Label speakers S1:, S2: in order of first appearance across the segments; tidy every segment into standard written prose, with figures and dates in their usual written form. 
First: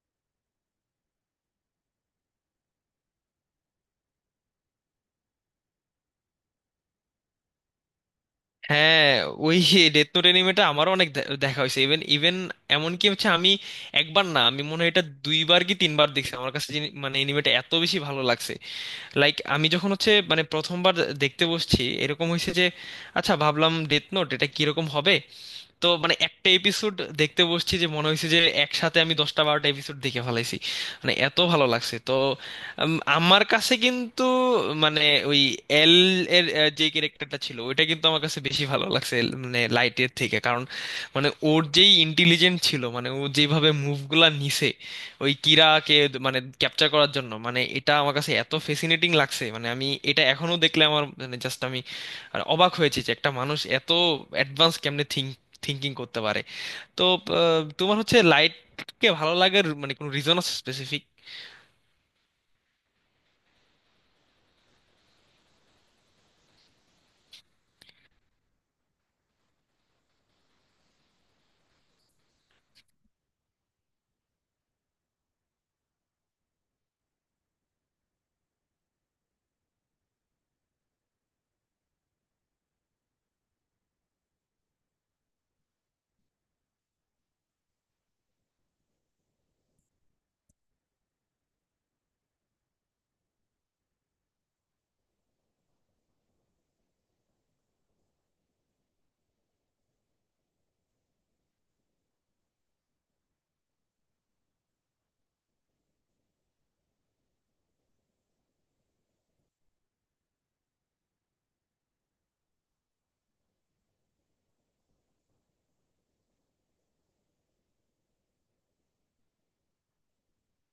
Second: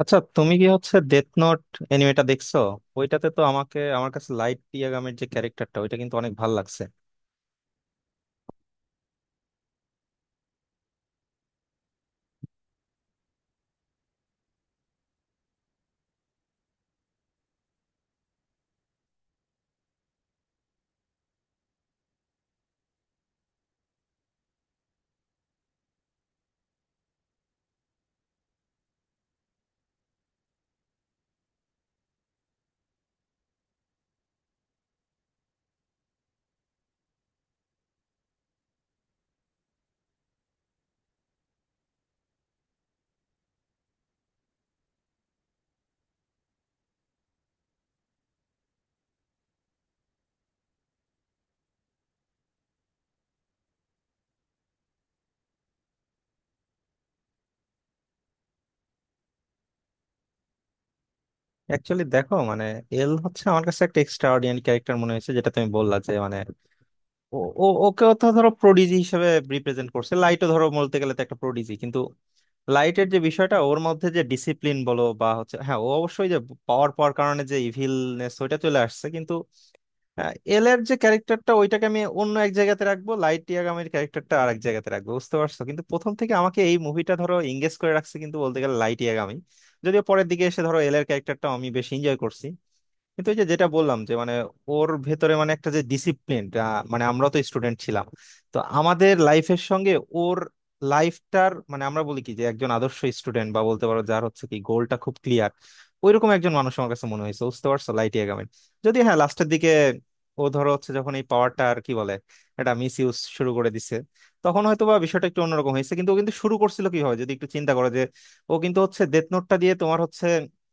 S1: আচ্ছা, তুমি কি ডেথ নোট এনিমেটা দেখছো? ওইটাতে তো আমাকে আমার কাছে লাইট ইয়াগামের যে ক্যারেক্টারটা, ওইটা কিন্তু অনেক ভালো লাগছে।
S2: হ্যাঁ, ওই ডেথ নোট অ্যানিমেটা আমারও অনেক দেখা হয়েছে। ইভেন ইভেন এমনকি হচ্ছে আমি একবার না, আমি মনে হয় এটা দুইবার কি তিনবার দেখছি। আমার কাছে মানে অ্যানিমেটা এত বেশি ভালো লাগছে। লাইক আমি যখন হচ্ছে মানে প্রথমবার দেখতে বসছি, এরকম হয়েছে যে আচ্ছা, ভাবলাম ডেথ নোট এটা কিরকম হবে। তো মানে একটা এপিসোড দেখতে বসছি, যে মনে হয়েছে যে একসাথে আমি দশটা বারোটা এপিসোড দেখে ফেলাইছি, মানে এত ভালো লাগছে। তো আমার কাছে কিন্তু মানে ওই এল এর যে ক্যারেক্টারটা ছিল, ওইটা কিন্তু আমার কাছে বেশি ভালো লাগছে মানে লাইটের থেকে। কারণ মানে ওর যেই ইন্টেলিজেন্ট ছিল, মানে ও যেভাবে মুভগুলা নিছে ওই কিরাকে মানে ক্যাপচার করার জন্য, মানে এটা আমার কাছে এত ফেসিনেটিং লাগছে। মানে আমি এটা এখনো দেখলে আমার মানে জাস্ট আমি আর অবাক হয়েছি যে একটা মানুষ এত অ্যাডভান্স কেমনে থিঙ্কিং করতে পারে। তো তোমার হচ্ছে লাইটকে ভালো লাগার মানে কোনো রিজন আছে স্পেসিফিক?
S1: অ্যাকচুয়ালি দেখো, এল হচ্ছে আমার কাছে একটা এক্সট্রা অর্ডিনারি ক্যারেক্টার মনে হয়েছে। যেটা তুমি বললা যে মানে, ও ওকেও তো ধরো প্রোডিজি হিসেবে রিপ্রেজেন্ট করছে, লাইটও ধরো বলতে গেলে তো একটা প্রোডিজি। কিন্তু লাইটের যে বিষয়টা, ওর মধ্যে যে ডিসিপ্লিন বলো বা হ্যাঁ, ও অবশ্যই যে পাওয়ার পাওয়ার কারণে যে ইভিলনেস ওইটা চলে আসছে কিন্তু। হ্যাঁ, এল এর যে ক্যারেক্টারটা ওইটাকে আমি অন্য এক জায়গাতে রাখবো, লাইট ইয়াগামের ক্যারেক্টারটা আর এক জায়গাতে রাখবো, বুঝতে পারছো? কিন্তু প্রথম থেকে আমাকে এই মুভিটা ধরো এঙ্গেজ করে রাখছে কিন্তু বলতে গেলে লাইট ইয়াগামি। যদিও পরের দিকে এসে ধরো এল এর ক্যারেক্টারটা আমি বেশি এনজয় করছি, কিন্তু এই যে যেটা বললাম যে মানে ওর ভেতরে মানে একটা যে ডিসিপ্লিন। মানে আমরা তো স্টুডেন্ট ছিলাম, তো আমাদের লাইফের সঙ্গে ওর লাইফটার, মানে আমরা বলি কি যে একজন আদর্শ স্টুডেন্ট বা বলতে পারো যার কি গোলটা খুব ক্লিয়ার, ওইরকম একজন মানুষ আমার কাছে মনে হয়েছে, বুঝতে পারছো, লাইটি এগামেন। যদি হ্যাঁ, লাস্টের দিকে ও ধরো যখন এই পাওয়ারটা, আর কি বলে, এটা মিস ইউজ শুরু করে দিছে, তখন হয়তো বা বিষয়টা একটু অন্যরকম হয়েছে। কিন্তু ও কিন্তু শুরু করছিল কিভাবে, যদি একটু চিন্তা করো যে ও কিন্তু ডেথ নোটটা দিয়ে তোমার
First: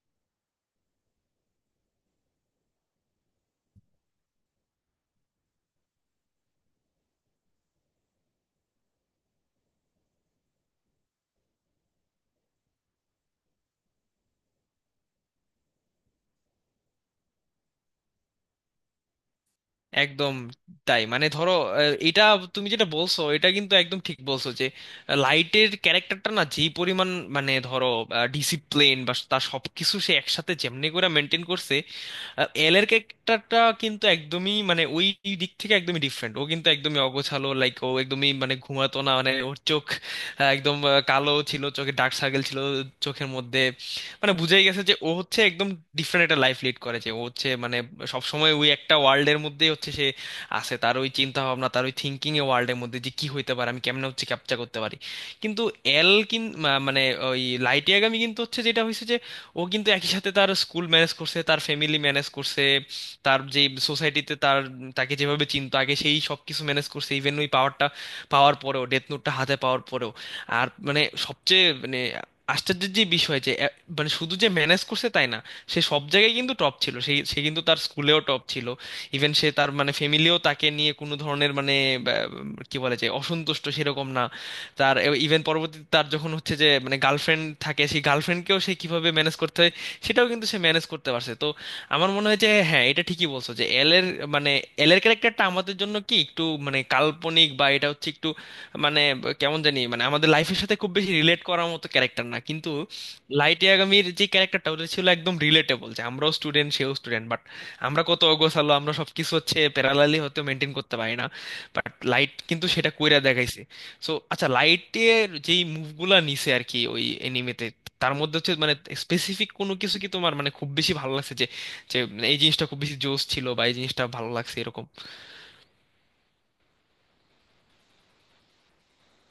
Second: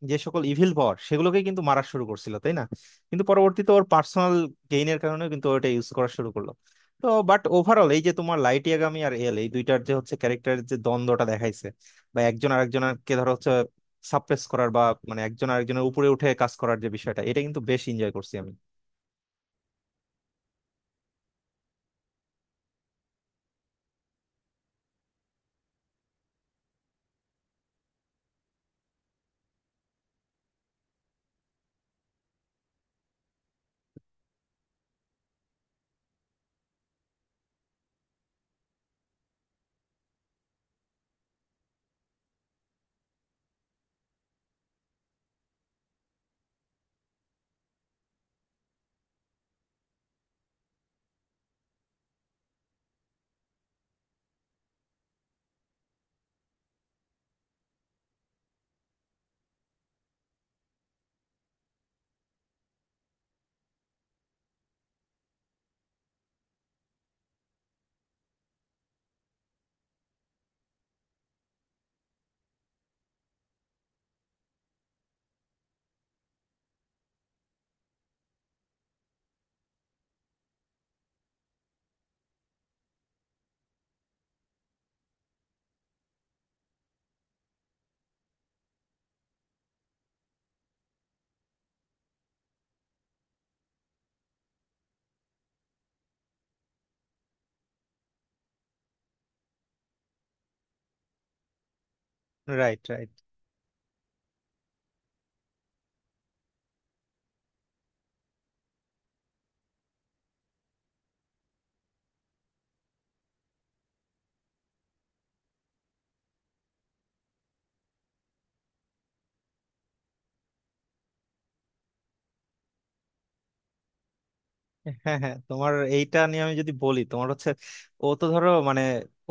S1: যে সকল ইভিল পাওয়ার সেগুলোকে কিন্তু মারা শুরু করছিল তাই না? কিন্তু পরবর্তীতে ওর পার্সোনাল গেইনের কারণে কিন্তু ওটা ইউজ করা শুরু করলো। তো বাট, ওভারঅল এই যে তোমার লাইট ইয়াগামি আর এল, এই দুইটার যে ক্যারেক্টারের যে দ্বন্দ্বটা দেখাইছে, বা একজন আরেকজনকে ধরো সাপ্রেস করার বা মানে একজন আরেকজনের উপরে উঠে কাজ করার যে বিষয়টা, এটা কিন্তু বেশ এনজয় করছি আমি।
S2: একদম। তাই মানে ধরো এটা তুমি যেটা বলছো, এটা কিন্তু একদম ঠিক বলছো যে লাইটের ক্যারেক্টারটা না যেই পরিমাণ মানে ধরো ডিসিপ্লিন বা তার সবকিছু সে একসাথে যেমনি করে মেনটেন করছে, এল এর ক্যারেক্টারটা কিন্তু একদমই মানে ওই দিক থেকে একদমই ডিফারেন্ট। ও কিন্তু একদমই অগোছালো, লাইক ও একদমই মানে ঘুমাতো না। মানে ওর চোখ একদম কালো ছিল, চোখে ডার্ক সার্কেল ছিল চোখের মধ্যে। মানে বুঝাই গেছে যে ও হচ্ছে একদম ডিফারেন্ট একটা লাইফ লিড করেছে। ও হচ্ছে মানে সব সময় ওই একটা ওয়ার্ল্ডের মধ্যেই হচ্ছে সে আছে, তার ওই চিন্তা ভাবনা, তার ওই থিঙ্কিং এ ওয়ার্ল্ডের মধ্যে যে কি হইতে পারে, আমি কেমনে হচ্ছে ক্যাপচার করতে পারি। কিন্তু এল মানে ওই লাইটিয়াগামি কিন্তু হচ্ছে যেটা হয়েছে, ও কিন্তু একই সাথে তার স্কুল ম্যানেজ করছে, তার ফ্যামিলি ম্যানেজ করছে, তার যে সোসাইটিতে তার তাকে যেভাবে চিনতো আগে সেই সব কিছু ম্যানেজ করছে ইভেন ওই পাওয়ারটা পাওয়ার পরেও, ডেথ নোটটা হাতে পাওয়ার পরেও। আর মানে সবচেয়ে মানে আশ্চর্যের যে বিষয় যে মানে শুধু যে ম্যানেজ করছে তাই না, সে সব জায়গায় কিন্তু টপ ছিল। সে সে কিন্তু তার স্কুলেও টপ ছিল। ইভেন সে তার মানে ফ্যামিলিও তাকে নিয়ে কোনো ধরনের মানে বা, কি বলে যে অসন্তুষ্ট সেরকম না তার। ইভেন পরবর্তীতে তার যখন হচ্ছে যে মানে গার্লফ্রেন্ড থাকে, সেই গার্লফ্রেন্ডকেও সে কিভাবে ম্যানেজ করতে হয় সেটাও কিন্তু সে ম্যানেজ করতে পারছে। তো আমার মনে হয় যে হ্যাঁ, এটা ঠিকই বলছো যে এল এর মানে এল এর ক্যারেক্টারটা আমাদের জন্য কি একটু মানে কাল্পনিক বা এটা হচ্ছে একটু মানে কেমন জানি মানে আমাদের লাইফের সাথে খুব বেশি রিলেট করার মতো ক্যারেক্টার না। কিন্তু
S1: রাইট, রাইট।
S2: লাইট ইয়াগামির যে ক্যারেক্টারটা ওটা ছিল একদম রিলেটেবল, যে আমরাও স্টুডেন্ট সেও স্টুডেন্ট, বাট আমরা কত অগোছালো, আমরা সবকিছু হচ্ছে প্যারালালি হয়তো মেনটেন করতে পারি না, বাট লাইট কিন্তু সেটা কইরা দেখাইছে। সো আচ্ছা, লাইটের যেই মুভগুলা নিছে আর কি ওই এনিমেতে, তার মধ্যে হচ্ছে মানে স্পেসিফিক কোনো কিছু কি তোমার মানে খুব বেশি ভালো লাগছে, যে যে এই জিনিসটা খুব বেশি জোশ ছিল বা এই জিনিসটা ভালো লাগছে এরকম?
S1: হ্যাঁ, হ্যাঁ, তোমার এইটা নিয়ে আমি যদি বলি, তোমার ও তো ধরো মানে,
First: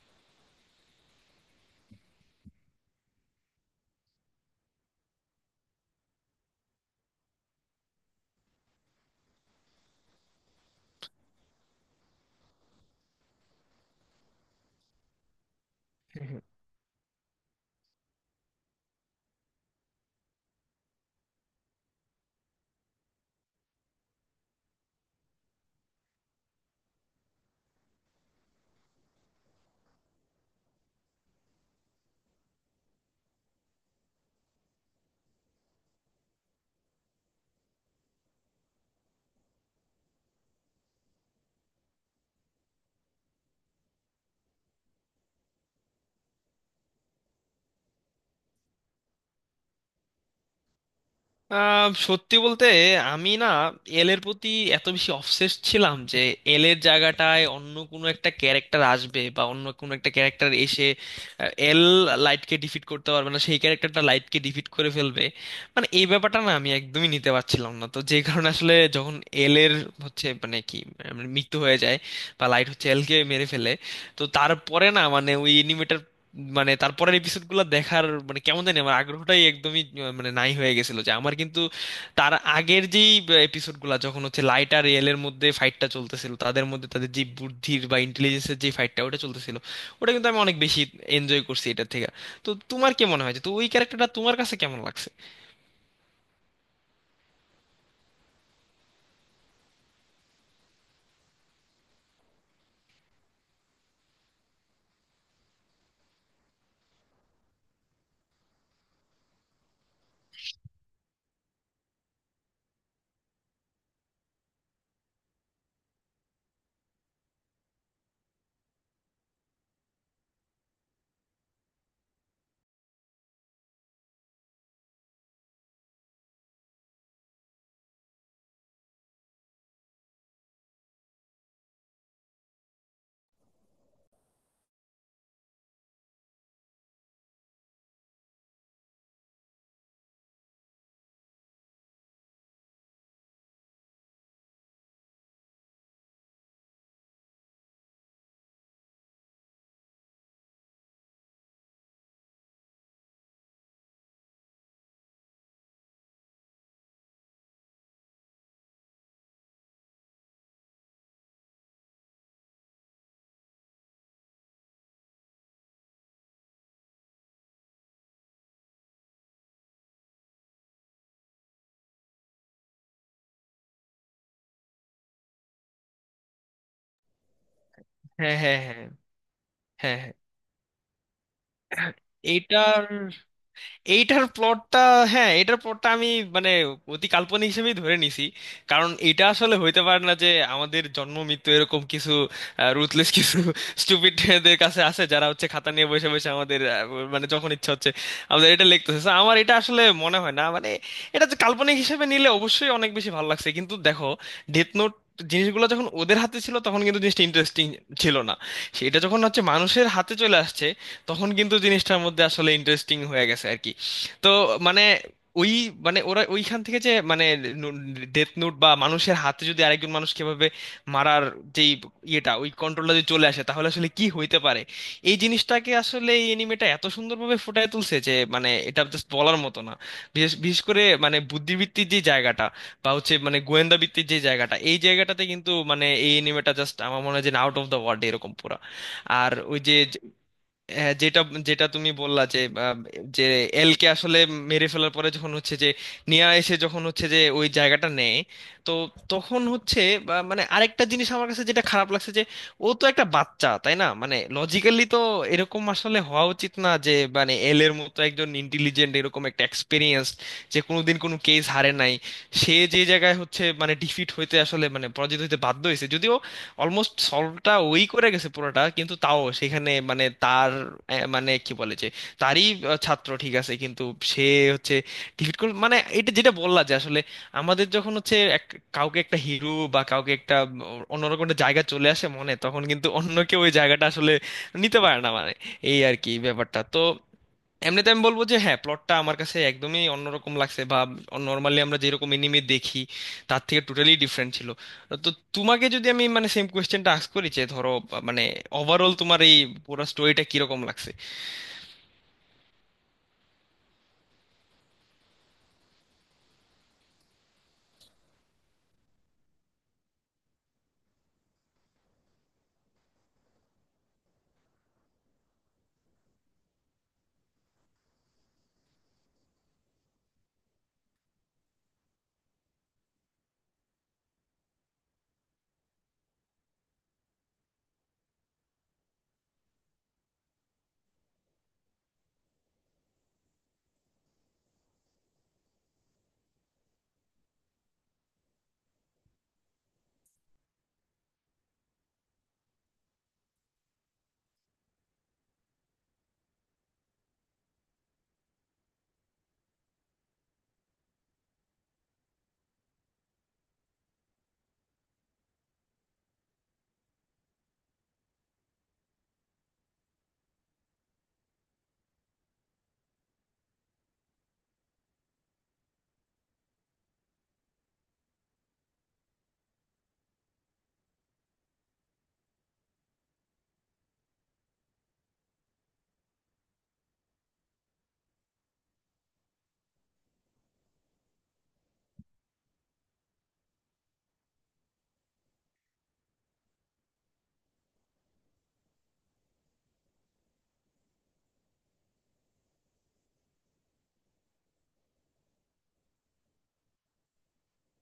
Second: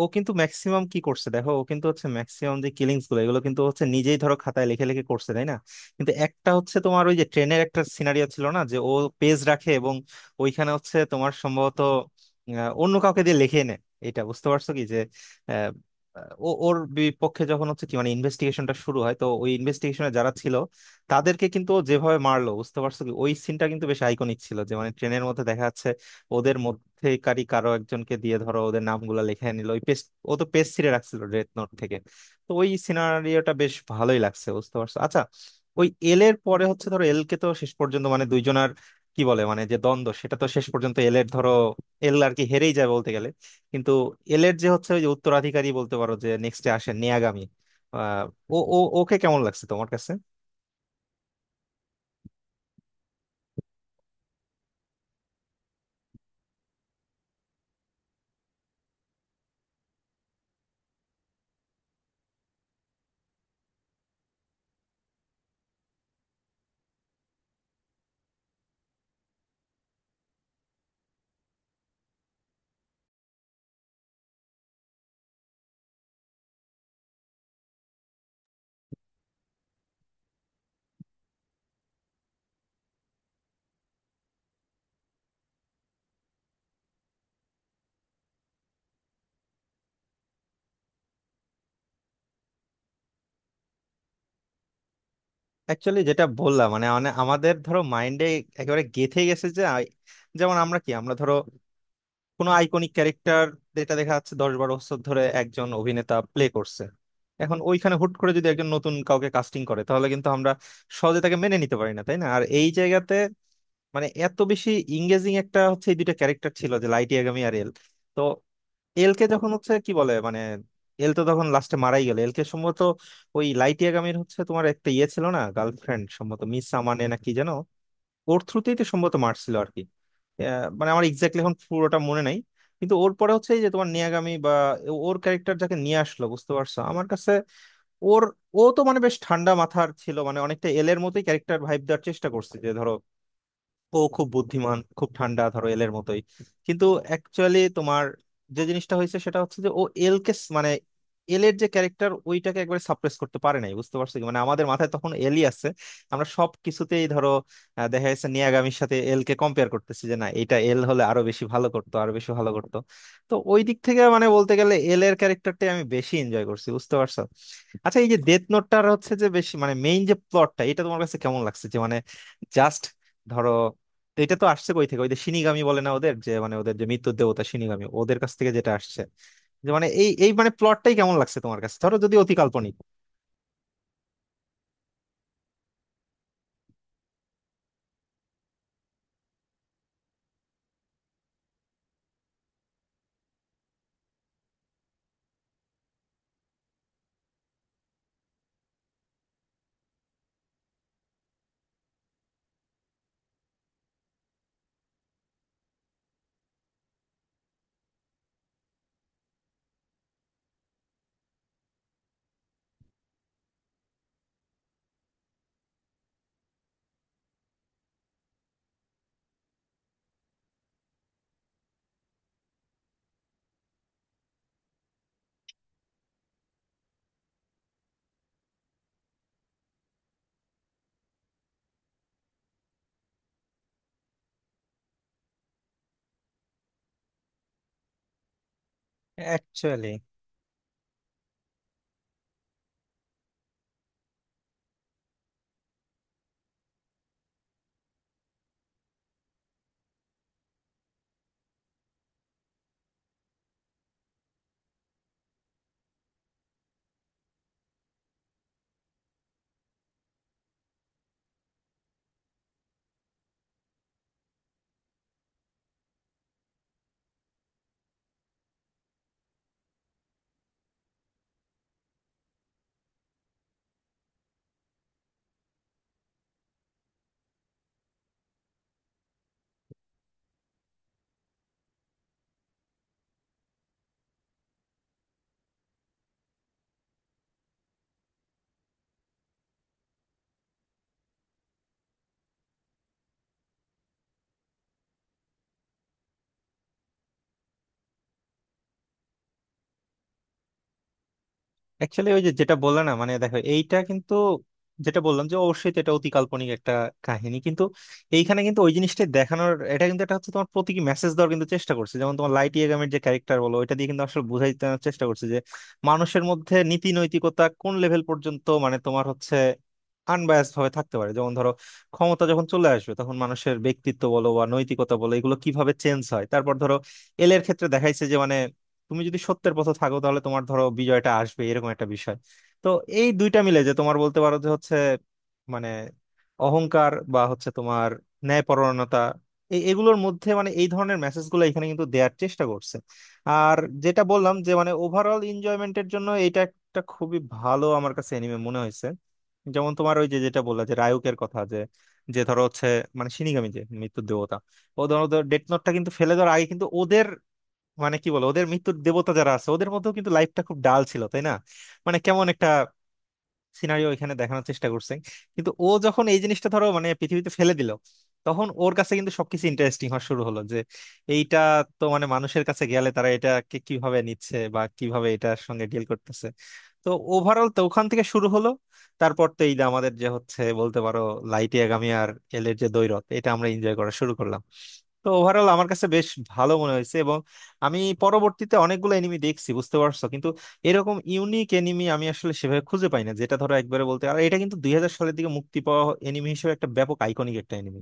S1: ও কিন্তু ম্যাক্সিমাম কি করছে দেখো, ও কিন্তু হচ্ছে ম্যাক্সিমাম যে কিলিংস গুলো এগুলো কিন্তু হচ্ছে নিজেই ধরো খাতায় লিখে লিখে করছে তাই না? কিন্তু একটা হচ্ছে তোমার ওই যে ট্রেনের একটা সিনারিও ছিল না, যে ও পেজ রাখে এবং ওইখানে হচ্ছে তোমার সম্ভবত অন্য কাউকে দিয়ে লিখে নেয়, এটা বুঝতে পারছো কি? যে আহ, ও ওর বিপক্ষে যখন হচ্ছে কি মানে ইনভেস্টিগেশনটা শুরু হয়, তো ওই ইনভেস্টিগেশনে যারা ছিল তাদেরকে কিন্তু ও যেভাবে মারলো, বুঝতে পারছো কি, ওই সিনটা কিন্তু বেশ আইকনিক ছিল। যে মানে ট্রেনের মধ্যে দেখা যাচ্ছে ওদের মধ্যেকারী কারো একজনকে দিয়ে ধরো ওদের নামগুলো লিখে নিল ওই পেস্ট, ও তো পেস্ট ছিঁড়ে রাখছিল ডেথ নোট থেকে। তো ওই সিনারিওটা বেশ ভালোই লাগছে, বুঝতে পারছো। আচ্ছা, ওই এল এর পরে হচ্ছে ধরো এল কে তো শেষ পর্যন্ত মানে দুইজনার কি বলে, মানে যে দ্বন্দ্ব, সেটা তো শেষ পর্যন্ত এল এর ধরো এল আর কি হেরেই যায় বলতে গেলে, কিন্তু এল এর যে হচ্ছে ওই যে উত্তরাধিকারী বলতে পারো, যে নেক্সটে আসে নেয়াগামী, আহ, ও ও ওকে কেমন লাগছে তোমার কাছে?
S2: সত্যি বলতে আমি না এল এর প্রতি এত বেশি অবসেসড ছিলাম যে এল এর জায়গাটায় অন্য কোনো একটা ক্যারেক্টার আসবে বা অন্য কোনো একটা ক্যারেক্টার এসে এল লাইটকে ডিফিট করতে পারবে না, সেই ক্যারেক্টারটা লাইটকে ডিফিট করে ফেলবে, মানে এই ব্যাপারটা না আমি একদমই নিতে পারছিলাম না। তো যে কারণে আসলে যখন এল এর হচ্ছে মানে কি মানে মৃত্যু হয়ে যায় বা লাইট হচ্ছে এলকে মেরে ফেলে, তো তারপরে না মানে ওই অ্যানিমেটার মানে তারপরের এপিসোড গুলো দেখার মানে কেমন জানি আমার আগ্রহটাই একদমই মানে নাই হয়ে গেছিল। যে আমার কিন্তু তার আগের যেই এপিসোড গুলা যখন হচ্ছে লাইট আর রিয়েলের মধ্যে ফাইটটা চলতেছিল, তাদের মধ্যে তাদের যে বুদ্ধির বা ইন্টেলিজেন্সের যে ফাইটটা ওটা চলতেছিল, ওটা কিন্তু আমি অনেক বেশি এনজয় করছি এটার থেকে। তো তোমার কি মনে হয় যে তো ওই ক্যারেক্টারটা তোমার কাছে কেমন লাগছে?
S1: অ্যাকচুয়ালি যেটা বললাম মানে মানে আমাদের ধরো মাইন্ডে একেবারে গেঁথে গেছে যে যেমন আমরা কি আমরা ধরো কোনো আইকনিক ক্যারেক্টার, যেটা দেখা যাচ্ছে 10-12 বছর ধরে একজন অভিনেতা প্লে করছে, এখন ওইখানে হুট করে যদি একজন নতুন কাউকে কাস্টিং করে তাহলে কিন্তু আমরা সহজে তাকে মেনে নিতে পারি না তাই না? আর এই জায়গাতে মানে এত বেশি ইংগেজিং একটা এই দুইটা ক্যারেক্টার ছিল, যে লাইটি আগামী আর এল। তো এল কে যখন হচ্ছে কি বলে মানে এল তো তখন লাস্টে মারাই গেল, এল কে সম্ভবত ওই লাইটি আগামীর তোমার একটা ইয়ে ছিল না, গার্লফ্রেন্ড, সম্ভবত মিস আমানে না কি যেন, ওর থ্রুতেই তো সম্ভবত মারছিল আর কি। মানে আমার এক্স্যাক্টলি এখন পুরোটা মনে নাই, কিন্তু ওর পরে হচ্ছে এই যে তোমার নিয়াগামী বা ওর ক্যারেক্টার যাকে নিয়ে আসলো, বুঝতে পারছো, আমার কাছে ওর, ও তো মানে বেশ ঠান্ডা মাথার ছিল, মানে অনেকটা এলের মতোই ক্যারেক্টার ভাইব দেওয়ার চেষ্টা করছে, যে ধরো ও খুব বুদ্ধিমান, খুব ঠান্ডা, ধরো এলের মতোই। কিন্তু অ্যাকচুয়ালি তোমার যে জিনিসটা হয়েছে সেটা হচ্ছে যে ও এলকে স- মানে এলের যে ক্যারেক্টার ওইটাকে একবারে সাপ্রেস করতে পারে নাই, বুঝতে পারছো কি, মানে আমাদের মাথায় তখন এলই আছে। আমরা সব কিছুতেই ধরো দেখা যাচ্ছে নিয়াগামির সাথে এলকে কম্পেয়ার করতেছি, যে না এটা এল হলে আরো বেশি ভালো করতো। তো ওই দিক থেকে মানে বলতে গেলে এল এর ক্যারেক্টারটাই আমি বেশি এনজয় করছি, বুঝতে পারছো। আচ্ছা, এই যে ডেথ নোটটার যে বেশি মানে মেইন যে প্লটটা, এটা তোমার কাছে কেমন লাগছে? যে মানে জাস্ট ধরো, তো এটা তো আসছে কই থেকে, ওই যে শিনিগামী বলে না, ওদের যে মানে ওদের যে মৃত্যুর দেবতা শিনিগামী ওদের কাছ
S2: হ্যাঁ,
S1: থেকে
S2: হ্যাঁ,
S1: যেটা
S2: হ্যাঁ।
S1: আসছে, যে মানে
S2: হ্যাঁ,
S1: এই
S2: হ্যাঁ।
S1: এই মানে প্লটটাই কেমন লাগছে তোমার কাছে? ধরো যদি অতি কাল্পনিক।
S2: এটার এইটার প্লটটা, হ্যাঁ, এটার প্লটটা আমি মানে অতি কাল্পনিক হিসেবেই ধরে নিছি। কারণ এটা আসলে হইতে পারে না যে আমাদের জন্ম মৃত্যু এরকম কিছু রুথলেস কিছু স্টুপিডদের কাছে আছে, যারা হচ্ছে খাতা নিয়ে বসে বসে আমাদের মানে যখন ইচ্ছা হচ্ছে আমাদের এটা লিখতেছে। So, আমার এটা আসলে মনে হয় না মানে এটা যে। কাল্পনিক হিসেবে নিলে অবশ্যই অনেক বেশি ভালো লাগছে কিন্তু দেখো ডেথ নোট জিনিসগুলো যখন ওদের হাতে ছিল তখন কিন্তু জিনিসটা ইন্টারেস্টিং ছিল না। সেটা যখন হচ্ছে মানুষের হাতে চলে আসছে, তখন কিন্তু জিনিসটার মধ্যে আসলে ইন্টারেস্টিং হয়ে গেছে আর কি। তো মানে ওই মানে ওরা ওইখান থেকে যে মানে ডেথ নোট বা মানুষের হাতে যদি আরেকজন মানুষ কিভাবে মারার যেই ইয়েটা ওই কন্ট্রোলটা যদি চলে আসে তাহলে আসলে কি হইতে পারে, এই জিনিসটাকে আসলে এই এনিমেটা এত সুন্দরভাবে ফুটায় তুলছে যে মানে এটা জাস্ট বলার মতো না। বিশেষ বিশেষ করে মানে বুদ্ধিবৃত্তির যে জায়গাটা বা হচ্ছে মানে গোয়েন্দা ভিত্তির যে জায়গাটা, এই জায়গাটাতে কিন্তু মানে এই এনিমেটা জাস্ট আমার মনে হয় যে আউট অফ দ্য ওয়ার্ল্ড এরকম পুরা। আর ওই যে
S1: অ্যাকচুয়ালি
S2: হ্যাঁ, যেটা যেটা তুমি বললা যে আহ, যে এলকে আসলে মেরে ফেলার পরে যখন হচ্ছে যে নিয়া এসে যখন হচ্ছে যে ওই জায়গাটা নেয়, তো তখন হচ্ছে বা মানে আরেকটা জিনিস আমার কাছে যেটা খারাপ লাগছে যে ও তো একটা বাচ্চা তাই না, মানে লজিক্যালি তো এরকম আসলে হওয়া উচিত না যে মানে এল এর মতো একজন ইন্টেলিজেন্ট এরকম একটা এক্সপিরিয়েন্স, যে কোনোদিন কোনো কেস হারে নাই, সে যে জায়গায় হচ্ছে মানে ডিফিট হইতে আসলে মানে পরাজিত হইতে বাধ্য হয়েছে, যদিও অলমোস্ট সলভটা ওই করে গেছে পুরোটা কিন্তু তাও সেখানে মানে তার মানে কি বলে যে তারই ছাত্র, ঠিক আছে কিন্তু সে হচ্ছে ডিফিট করল। মানে এটা যেটা বললা যে আসলে আমাদের যখন হচ্ছে এক কাউকে একটা হিরো বা কাউকে একটা অন্যরকম একটা জায়গা চলে আসে মনে, তখন কিন্তু অন্য কেউ ওই জায়গাটা আসলে নিতে পারে না মানে, এই আর কি ব্যাপারটা। তো এমনিতে আমি বলবো যে হ্যাঁ, প্লটটা আমার কাছে একদমই অন্যরকম লাগছে বা নর্মালি আমরা যেরকম এনিমে দেখি তার থেকে টোটালি ডিফারেন্ট ছিল। তো তোমাকে যদি আমি মানে সেম কোয়েশ্চেনটা আস্ক করি যে ধরো বা মানে ওভারঅল তোমার এই পুরো স্টোরিটা কিরকম লাগছে?
S1: অ্যাকচুয়ালি ওই যে যেটা বললে না, মানে দেখো এইটা কিন্তু, যেটা বললাম যে অবশ্যই তো এটা অতি কাল্পনিক একটা কাহিনী। কিন্তু এইখানে কিন্তু ওই জিনিসটা দেখানোর, এটা কিন্তু এটা হচ্ছে তোমার প্রতীকী মেসেজ দেওয়ার কিন্তু চেষ্টা করছে। যেমন তোমার লাইট ইয়াগামের যে ক্যারেক্টার বলো, ওইটা দিয়ে কিন্তু আসলে বুঝাই দেওয়ার চেষ্টা করছে যে মানুষের মধ্যে নীতি নৈতিকতা কোন লেভেল পর্যন্ত, মানে তোমার আনবায়াসড ভাবে থাকতে পারে। যেমন ধরো ক্ষমতা যখন চলে আসবে তখন মানুষের ব্যক্তিত্ব বলো বা নৈতিকতা বলো এগুলো কিভাবে চেঞ্জ হয়। তারপর ধরো এলের ক্ষেত্রে দেখাইছে যে মানে তুমি যদি সত্যের পথে থাকো তাহলে তোমার ধরো বিজয়টা আসবে, এরকম একটা বিষয়। তো এই দুইটা মিলে যে তোমার বলতে পারো যে মানে অহংকার বা হচ্ছে তোমার ন্যায়পরায়ণতা, এগুলোর মধ্যে মানে এই ধরনের মেসেজ গুলো এখানে কিন্তু দেওয়ার চেষ্টা করছে। আর যেটা বললাম যে মানে ওভারঅল এনজয়মেন্টের জন্য এটা একটা খুবই ভালো আমার কাছে এনিমে মনে হয়েছে। যেমন তোমার ওই যে যেটা বললা যে রায়ুকের কথা, যে যে ধরো মানে শিনিগামী, যে মৃত্যুর দেবতা, ও ধরো ডেথ নোটটা কিন্তু ফেলে দেওয়ার আগে কিন্তু ওদের মানে কি বলো ওদের মৃত্যুর দেবতা যারা আছে ওদের মধ্যেও কিন্তু লাইফটা খুব ডাল ছিল তাই না? মানে কেমন একটা সিনারিও এখানে দেখানোর চেষ্টা করছে। কিন্তু ও যখন এই জিনিসটা ধরো মানে পৃথিবীতে ফেলে দিল, তখন ওর কাছে কিন্তু সবকিছু ইন্টারেস্টিং হওয়া শুরু হলো, যে এইটা তো মানে মানুষের কাছে গেলে তারা এটাকে কিভাবে নিচ্ছে বা কিভাবে এটার সঙ্গে ডিল করতেছে। তো ওভারঅল তো ওখান থেকে শুরু হলো। তারপর তো এই যে আমাদের যে বলতে পারো লাইটি আগামী আর এলের যে দ্বৈরথ, এটা আমরা এনজয় করা শুরু করলাম। তো ওভারঅল আমার কাছে বেশ ভালো মনে হয়েছে। এবং আমি পরবর্তীতে অনেকগুলো এনিমি দেখছি, বুঝতে পারছো, কিন্তু এরকম ইউনিক এনিমি আমি আসলে সেভাবে খুঁজে পাই না, যেটা ধরো একবারে বলতে। আর এটা কিন্তু 2000 সালের দিকে মুক্তি পাওয়া এনিমি হিসেবে একটা ব্যাপক আইকনিক একটা এনিমি।